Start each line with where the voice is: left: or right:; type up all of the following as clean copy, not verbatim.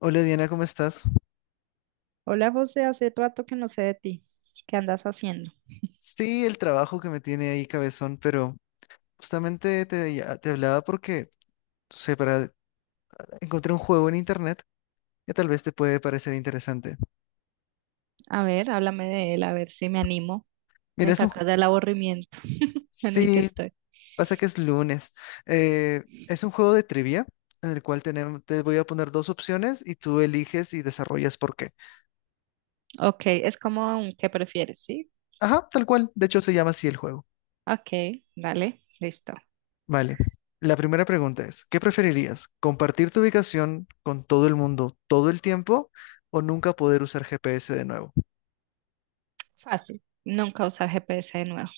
left: Hola Diana, ¿cómo estás?
right: Hola, José, hace rato que no sé de ti. ¿Qué andas haciendo?
left: Sí, el trabajo que me tiene ahí cabezón, pero justamente te hablaba porque, no sé, para encontré un juego en internet que tal vez te puede parecer interesante.
right: A ver, háblame de él, a ver si me animo.
left: Mira,
right: Me
left: es un ju-.
right: sacas del aburrimiento en el que
left: Sí,
right: estoy.
left: pasa que es lunes. Es un juego de trivia en el cual te voy a poner dos opciones y tú eliges y desarrollas por qué.
right: Ok, es como un ¿qué prefieres? ¿Sí?
left: Ajá, tal cual. De hecho, se llama así el juego.
right: Ok, dale, listo.
left: Vale. La primera pregunta es, ¿qué preferirías? ¿Compartir tu ubicación con todo el mundo todo el tiempo o nunca poder usar GPS de nuevo?
right: Fácil. Nunca usar GPS de nuevo.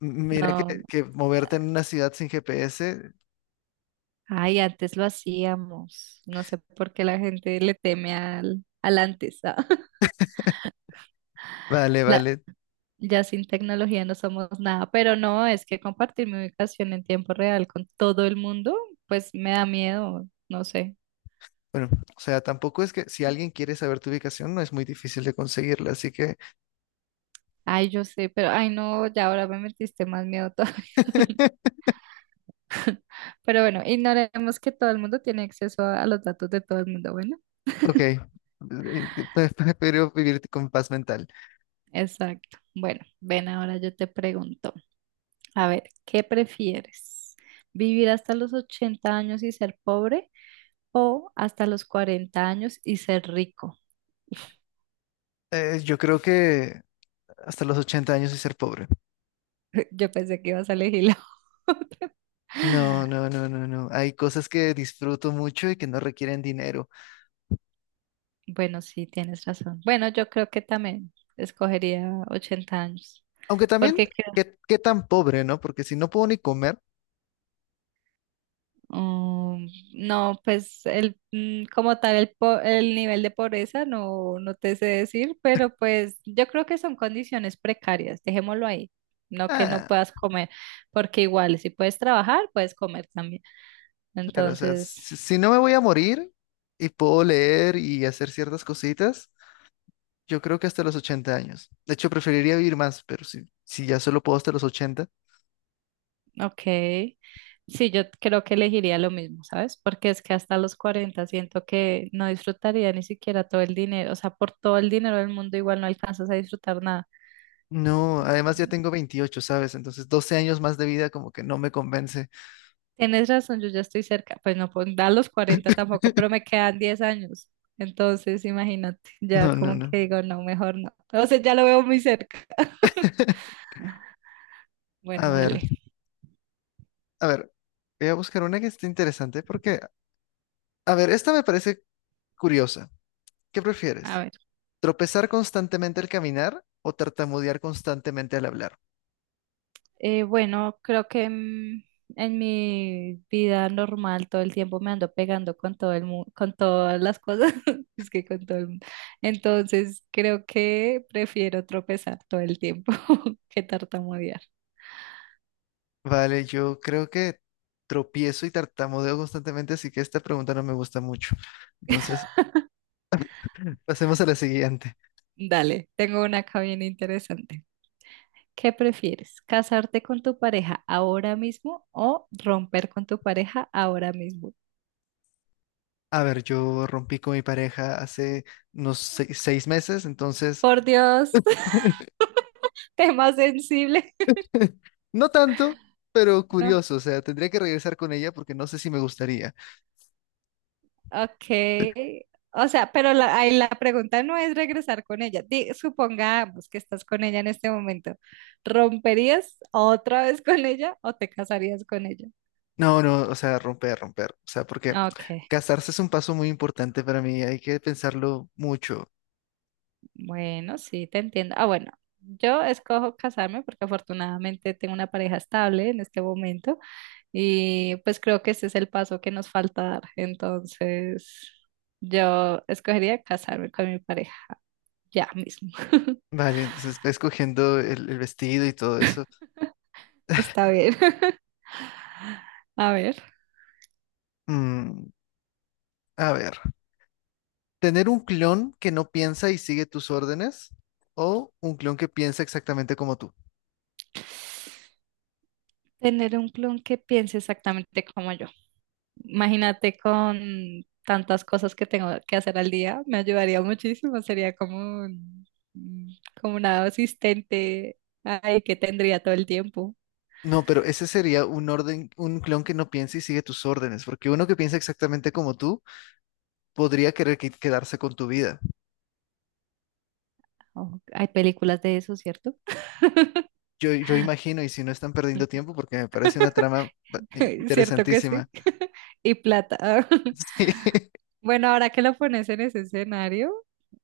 left: Mira
right: No.
left: que moverte en una ciudad sin GPS,
right: Ay, antes lo hacíamos. No sé por qué la gente le teme al antes.
left: vale,
right: La-
left: vale.
right: Ya sin tecnología no somos nada, pero no, es que compartir mi ubicación en tiempo real con todo el mundo, pues me da miedo, no sé.
left: Bueno, o sea, tampoco es que si alguien quiere saber tu ubicación, no es muy difícil de conseguirla, así que,
right: Ay, yo sé, pero ay no, ya ahora me metiste más miedo todo. Pero bueno, ignoremos que todo el mundo tiene acceso a los datos de todo el mundo, bueno.
left: Ok, prefiero vivir con paz mental.
right: Exacto. Bueno, ven, ahora yo te pregunto, a ver, ¿qué prefieres? ¿Vivir hasta los 80 años y ser pobre o hasta los 40 años y ser rico?
left: Yo creo que hasta los 80 años y ser pobre.
right: Yo pensé que ibas a elegir la otra.
left: No, no, no, no, no. Hay cosas que disfruto mucho y que no requieren dinero.
right: Bueno, sí, tienes razón. Bueno, yo creo que también escogería 80 años.
left: Aunque también,
right: Porque creo,
left: ¿qué tan pobre, ¿no? Porque si no puedo ni comer,
right: um, no, pues el como tal el nivel de pobreza no, no te sé decir, pero pues yo creo que son condiciones precarias, dejémoslo ahí. No que no
left: ah,
right: puedas comer, porque igual si puedes trabajar, puedes comer también.
left: claro, o sea,
right: Entonces,
left: si no me voy a morir y puedo leer y hacer ciertas cositas, yo creo que hasta los 80 años. De hecho, preferiría vivir más, pero si ya solo puedo hasta los 80,
right: ok. Sí, yo creo que elegiría lo mismo, ¿sabes? Porque es que hasta los 40 siento que no disfrutaría ni siquiera todo el dinero. O sea, por todo el dinero del mundo igual no alcanzas a disfrutar nada.
left: no, además ya tengo 28, ¿sabes? Entonces, 12 años más de vida como que no me convence.
right: Tienes razón, yo ya estoy cerca. Pues no, pues da los 40 tampoco, pero me quedan 10 años. Entonces, imagínate, ya
left: No, no,
right: como
left: no.
right: que digo, no, mejor no. O sea, ya lo veo muy cerca.
left: A
right: Bueno,
left: ver,
right: dale.
left: a ver, voy a buscar una que esté interesante porque, a ver, esta me parece curiosa. ¿Qué
right: A
left: prefieres?
right: ver.
left: Tropezar constantemente al caminar o tartamudear constantemente al hablar.
right: Bueno, creo que en mi vida normal todo el tiempo me ando pegando con todo el con todas las cosas, es que con todo el mundo. Entonces, creo que prefiero tropezar todo el tiempo que tartamudear.
left: Vale, yo creo que tropiezo y tartamudeo constantemente, así que esta pregunta no me gusta mucho. Entonces, pasemos a la siguiente.
right: Dale, tengo una acá bien interesante. ¿Qué prefieres? ¿Casarte con tu pareja ahora mismo o romper con tu pareja ahora mismo?
left: A ver, yo rompí con mi pareja hace unos 6 meses, entonces,
right: Por Dios, tema sensible.
left: no tanto, pero
right: No,
left: curioso, o sea, tendría que regresar con ella porque no sé si me gustaría.
right: ok. O sea, pero la, ahí la pregunta no es regresar con ella. Supongamos que estás con ella en este momento. ¿Romperías otra vez con ella o te casarías con ella?
left: No, no, o sea, romper, romper, o sea, porque
right: Ok,
left: casarse es un paso muy importante para mí, hay que pensarlo mucho.
right: bueno, sí, te entiendo. Ah, bueno, yo escojo casarme porque afortunadamente tengo una pareja estable en este momento y pues creo que ese es el paso que nos falta dar. Entonces, yo escogería casarme con mi pareja ya mismo.
left: Vale, entonces va escogiendo el vestido y todo eso.
right: Está bien. A ver.
left: Mm, a ver, ¿tener un clon que no piensa y sigue tus órdenes? ¿O un clon que piensa exactamente como tú?
right: Tener un clon que piense exactamente como yo. Imagínate con tantas cosas que tengo que hacer al día, me ayudaría muchísimo. Sería como un- como una asistente ay, que tendría todo el tiempo.
left: No, pero ese sería un orden, un clon que no piensa y sigue tus órdenes, porque uno que piensa exactamente como tú podría querer quedarse con tu vida.
right: Oh, hay películas de eso, ¿cierto?
left: Yo imagino, y si no están perdiendo tiempo, porque me parece una trama
right: Cierto que
left: interesantísima.
right: sí. Y plata.
left: Sí.
right: Bueno, ahora que lo pones en ese escenario,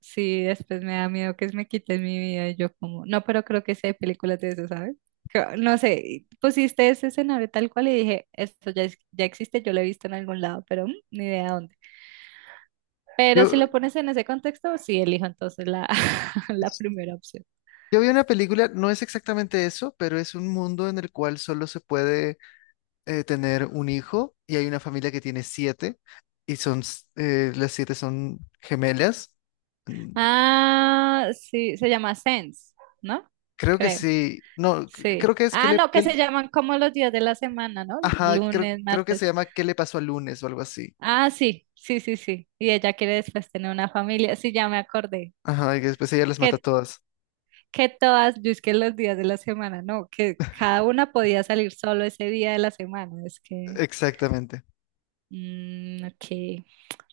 right: sí, después me da miedo que me quiten mi vida y yo como, no, pero creo que sí hay películas de eso, ¿sabes? No sé, y pusiste ese escenario tal cual y dije, esto ya, ya existe, yo lo he visto en algún lado, pero ni idea dónde. Pero si
left: Yo,
right: lo pones en ese contexto, sí, elijo entonces la, la primera opción.
left: yo vi una película, no es exactamente eso, pero es un mundo en el cual solo se puede tener un hijo y hay una familia que tiene siete y son, las siete son gemelas. Mm.
right: Ah, sí, se llama Sense, ¿no?
left: Creo que
right: Creo.
left: sí, no,
right: Sí.
left: creo que es que
right: Ah,
left: le,
right: no, que
left: que
right: se
left: le-
right: llaman como los días de la semana, ¿no?
left: Ajá, creo,
right: Lunes,
left: creo que se
right: martes.
left: llama ¿Qué le pasó al lunes o algo así?
right: Ah, sí, sí, sí, sí. Y ella quiere después tener una familia. Sí, ya me acordé.
left: Ajá, y que después ella las mata a
right: Que,
left: todas.
right: que todas, yo es que los días de la semana, no, que cada una podía salir solo ese día de la semana. Es que,
left: Exactamente.
right: ok.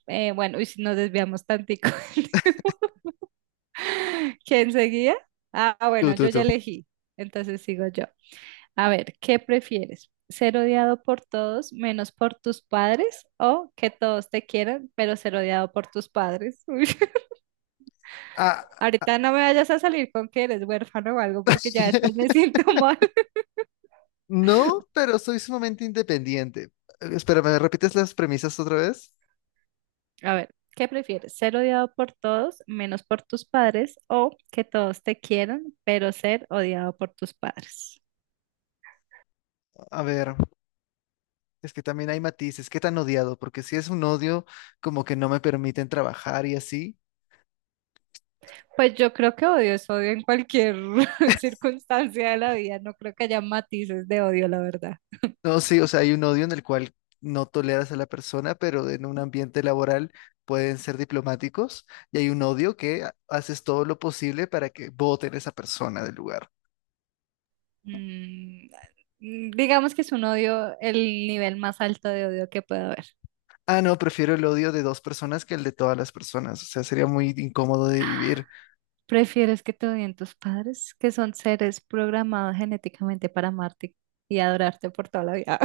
right: Bueno, y si nos desviamos tantico. ¿Quién seguía? Ah,
left: Tú,
right: bueno,
left: tú,
right: yo ya
left: tú.
right: elegí. Entonces sigo yo. A ver, ¿qué prefieres? ¿Ser odiado por todos menos por tus padres o que todos te quieran, pero ser odiado por tus padres? Uy,
left: Ah, ah,
right: ahorita no me vayas a salir con que eres huérfano o algo porque ya después me siento mal.
left: no, pero soy sumamente independiente. Espera, ¿me repites las premisas otra vez?
right: A ver, ¿qué prefieres? ¿Ser odiado por todos menos por tus padres o que todos te quieran, pero ser odiado por tus padres?
left: A ver, es que también hay matices. ¿Qué tan odiado? Porque si es un odio, como que no me permiten trabajar y así.
right: Pues yo creo que odio es odio en cualquier circunstancia de la vida. No creo que haya matices de odio, la verdad.
left: No, sí, o sea, hay un odio en el cual no toleras a la persona, pero en un ambiente laboral pueden ser diplomáticos y hay un odio que haces todo lo posible para que voten a esa persona del lugar.
right: Mm, digamos que es un odio, el nivel más alto de odio que puede haber.
left: Ah, no, prefiero el odio de dos personas que el de todas las personas. O sea, sería muy incómodo de vivir.
right: ¿Prefieres que te odien tus padres, que son seres programados genéticamente para amarte y adorarte por toda la vida?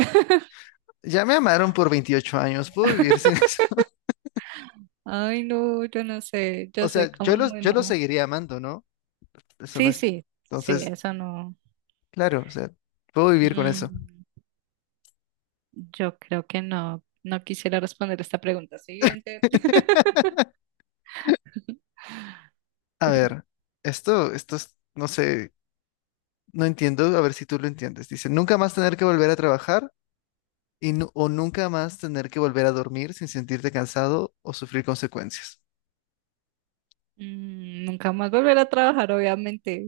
left: Ya me amaron por 28 años, puedo vivir sin eso.
right: Ay, no, yo no sé, yo
left: O
right: soy
left: sea, yo
right: como
left: los,
right: muy
left: yo los
right: mamá.
left: seguiría amando, ¿no? Eso no
right: Sí,
left: es.
right: sí, sí,
left: Entonces,
right: eso no.
left: claro, o sea, puedo vivir con eso.
right: Mm, yo creo que no, no quisiera responder esta pregunta siguiente.
left: A ver, esto es, no sé. No entiendo, a ver si tú lo entiendes. Dice, nunca más tener que volver a trabajar o nunca más tener que volver a dormir sin sentirte cansado o sufrir consecuencias.
right: Nunca más volver a trabajar, obviamente.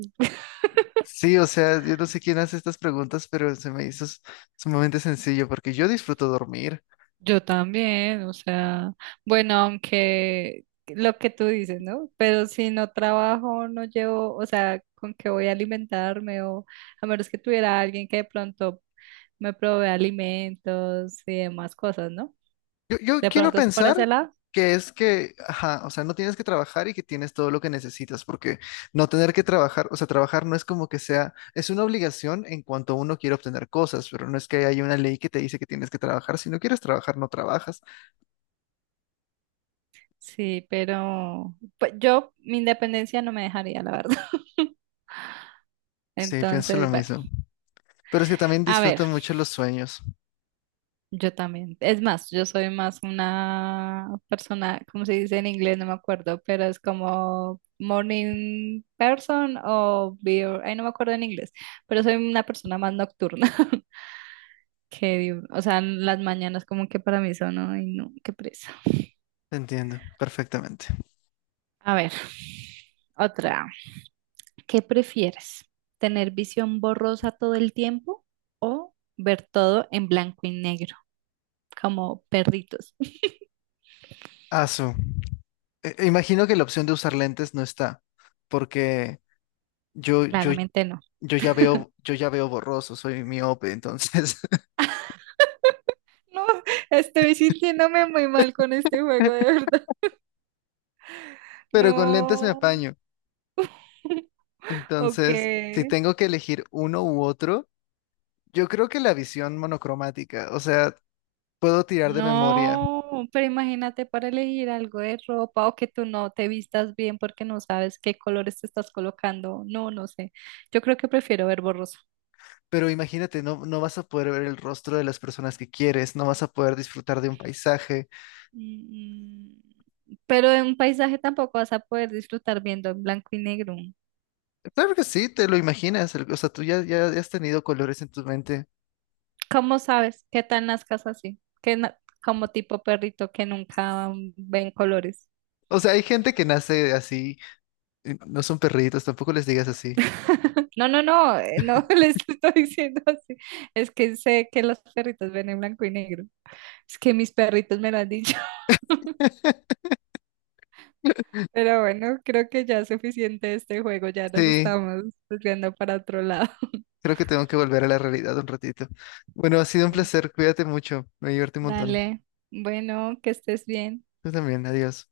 left: Sí, o sea, yo no sé quién hace estas preguntas, pero se me hizo sumamente sencillo porque yo disfruto dormir.
right: Yo también, o sea, bueno, aunque lo que tú dices, ¿no? Pero si no trabajo, no llevo, o sea, ¿con qué voy a alimentarme? O a menos que tuviera alguien que de pronto me provee alimentos y demás cosas, ¿no?
left: Yo
right: De
left: quiero
right: pronto es por ese
left: pensar
right: lado,
left: que es que, ajá, o sea, no tienes que trabajar y que tienes todo lo que necesitas, porque no tener que trabajar, o sea, trabajar no es como que sea, es una obligación en cuanto uno quiere obtener cosas, pero no es que haya una ley que te dice que tienes que trabajar. Si no quieres trabajar, no trabajas.
right: sí, pero pues, yo mi independencia no me dejaría, la verdad.
left: Sí, pienso lo
right: Entonces, bueno,
left: mismo. Pero es que también
right: a ver.
left: disfruto mucho los sueños.
right: Yo también. Es más, yo soy más una persona, ¿cómo se dice en inglés? No me acuerdo, pero es como morning person o beer. Ay, no me acuerdo en inglés, pero soy una persona más nocturna que O sea, las mañanas como que para mí son, ay, no, qué presa.
left: Te entiendo, perfectamente.
right: A ver, otra. ¿Qué prefieres? ¿Tener visión borrosa todo el tiempo o ver todo en blanco y negro, como perritos?
left: Ah, su. E imagino que la opción de usar lentes no está, porque yo, yo,
right: Claramente no.
left: yo ya veo borroso, soy miope, entonces.
right: No, estoy sintiéndome muy mal con este juego, de verdad.
left: Pero con lentes me
right: No,
left: apaño. Entonces, si
right: ok.
left: tengo que elegir uno u otro, yo creo que la visión monocromática, o sea, puedo tirar de memoria,
right: No, pero imagínate para elegir algo de ropa o que tú no te vistas bien porque no sabes qué colores te estás colocando. No, no sé. Yo creo que prefiero ver borroso.
left: pero imagínate, no, no vas a poder ver el rostro de las personas que quieres, no vas a poder disfrutar de un paisaje.
right: Mm, Pero en un paisaje tampoco vas a poder disfrutar viendo en blanco y negro.
left: Claro que sí, te lo imaginas, o sea, tú ya has tenido colores en tu mente.
right: ¿Cómo sabes qué tal las casas así? Que como tipo perrito que nunca ven colores.
left: O sea, hay gente que nace así, y no son perritos, tampoco les digas así.
right: No, no, no, no les estoy diciendo así. Es que sé que los perritos ven en blanco y negro. Es que mis perritos me lo han dicho. Pero bueno, creo que ya es suficiente de este juego. Ya nos
left: Sí,
right: estamos desviando para otro lado.
left: creo que tengo que volver a la realidad un ratito. Bueno, ha sido un
right: Bueno,
left: placer, cuídate mucho, me divertí un montón.
right: dale. Bueno, que estés bien.
left: Tú también, adiós.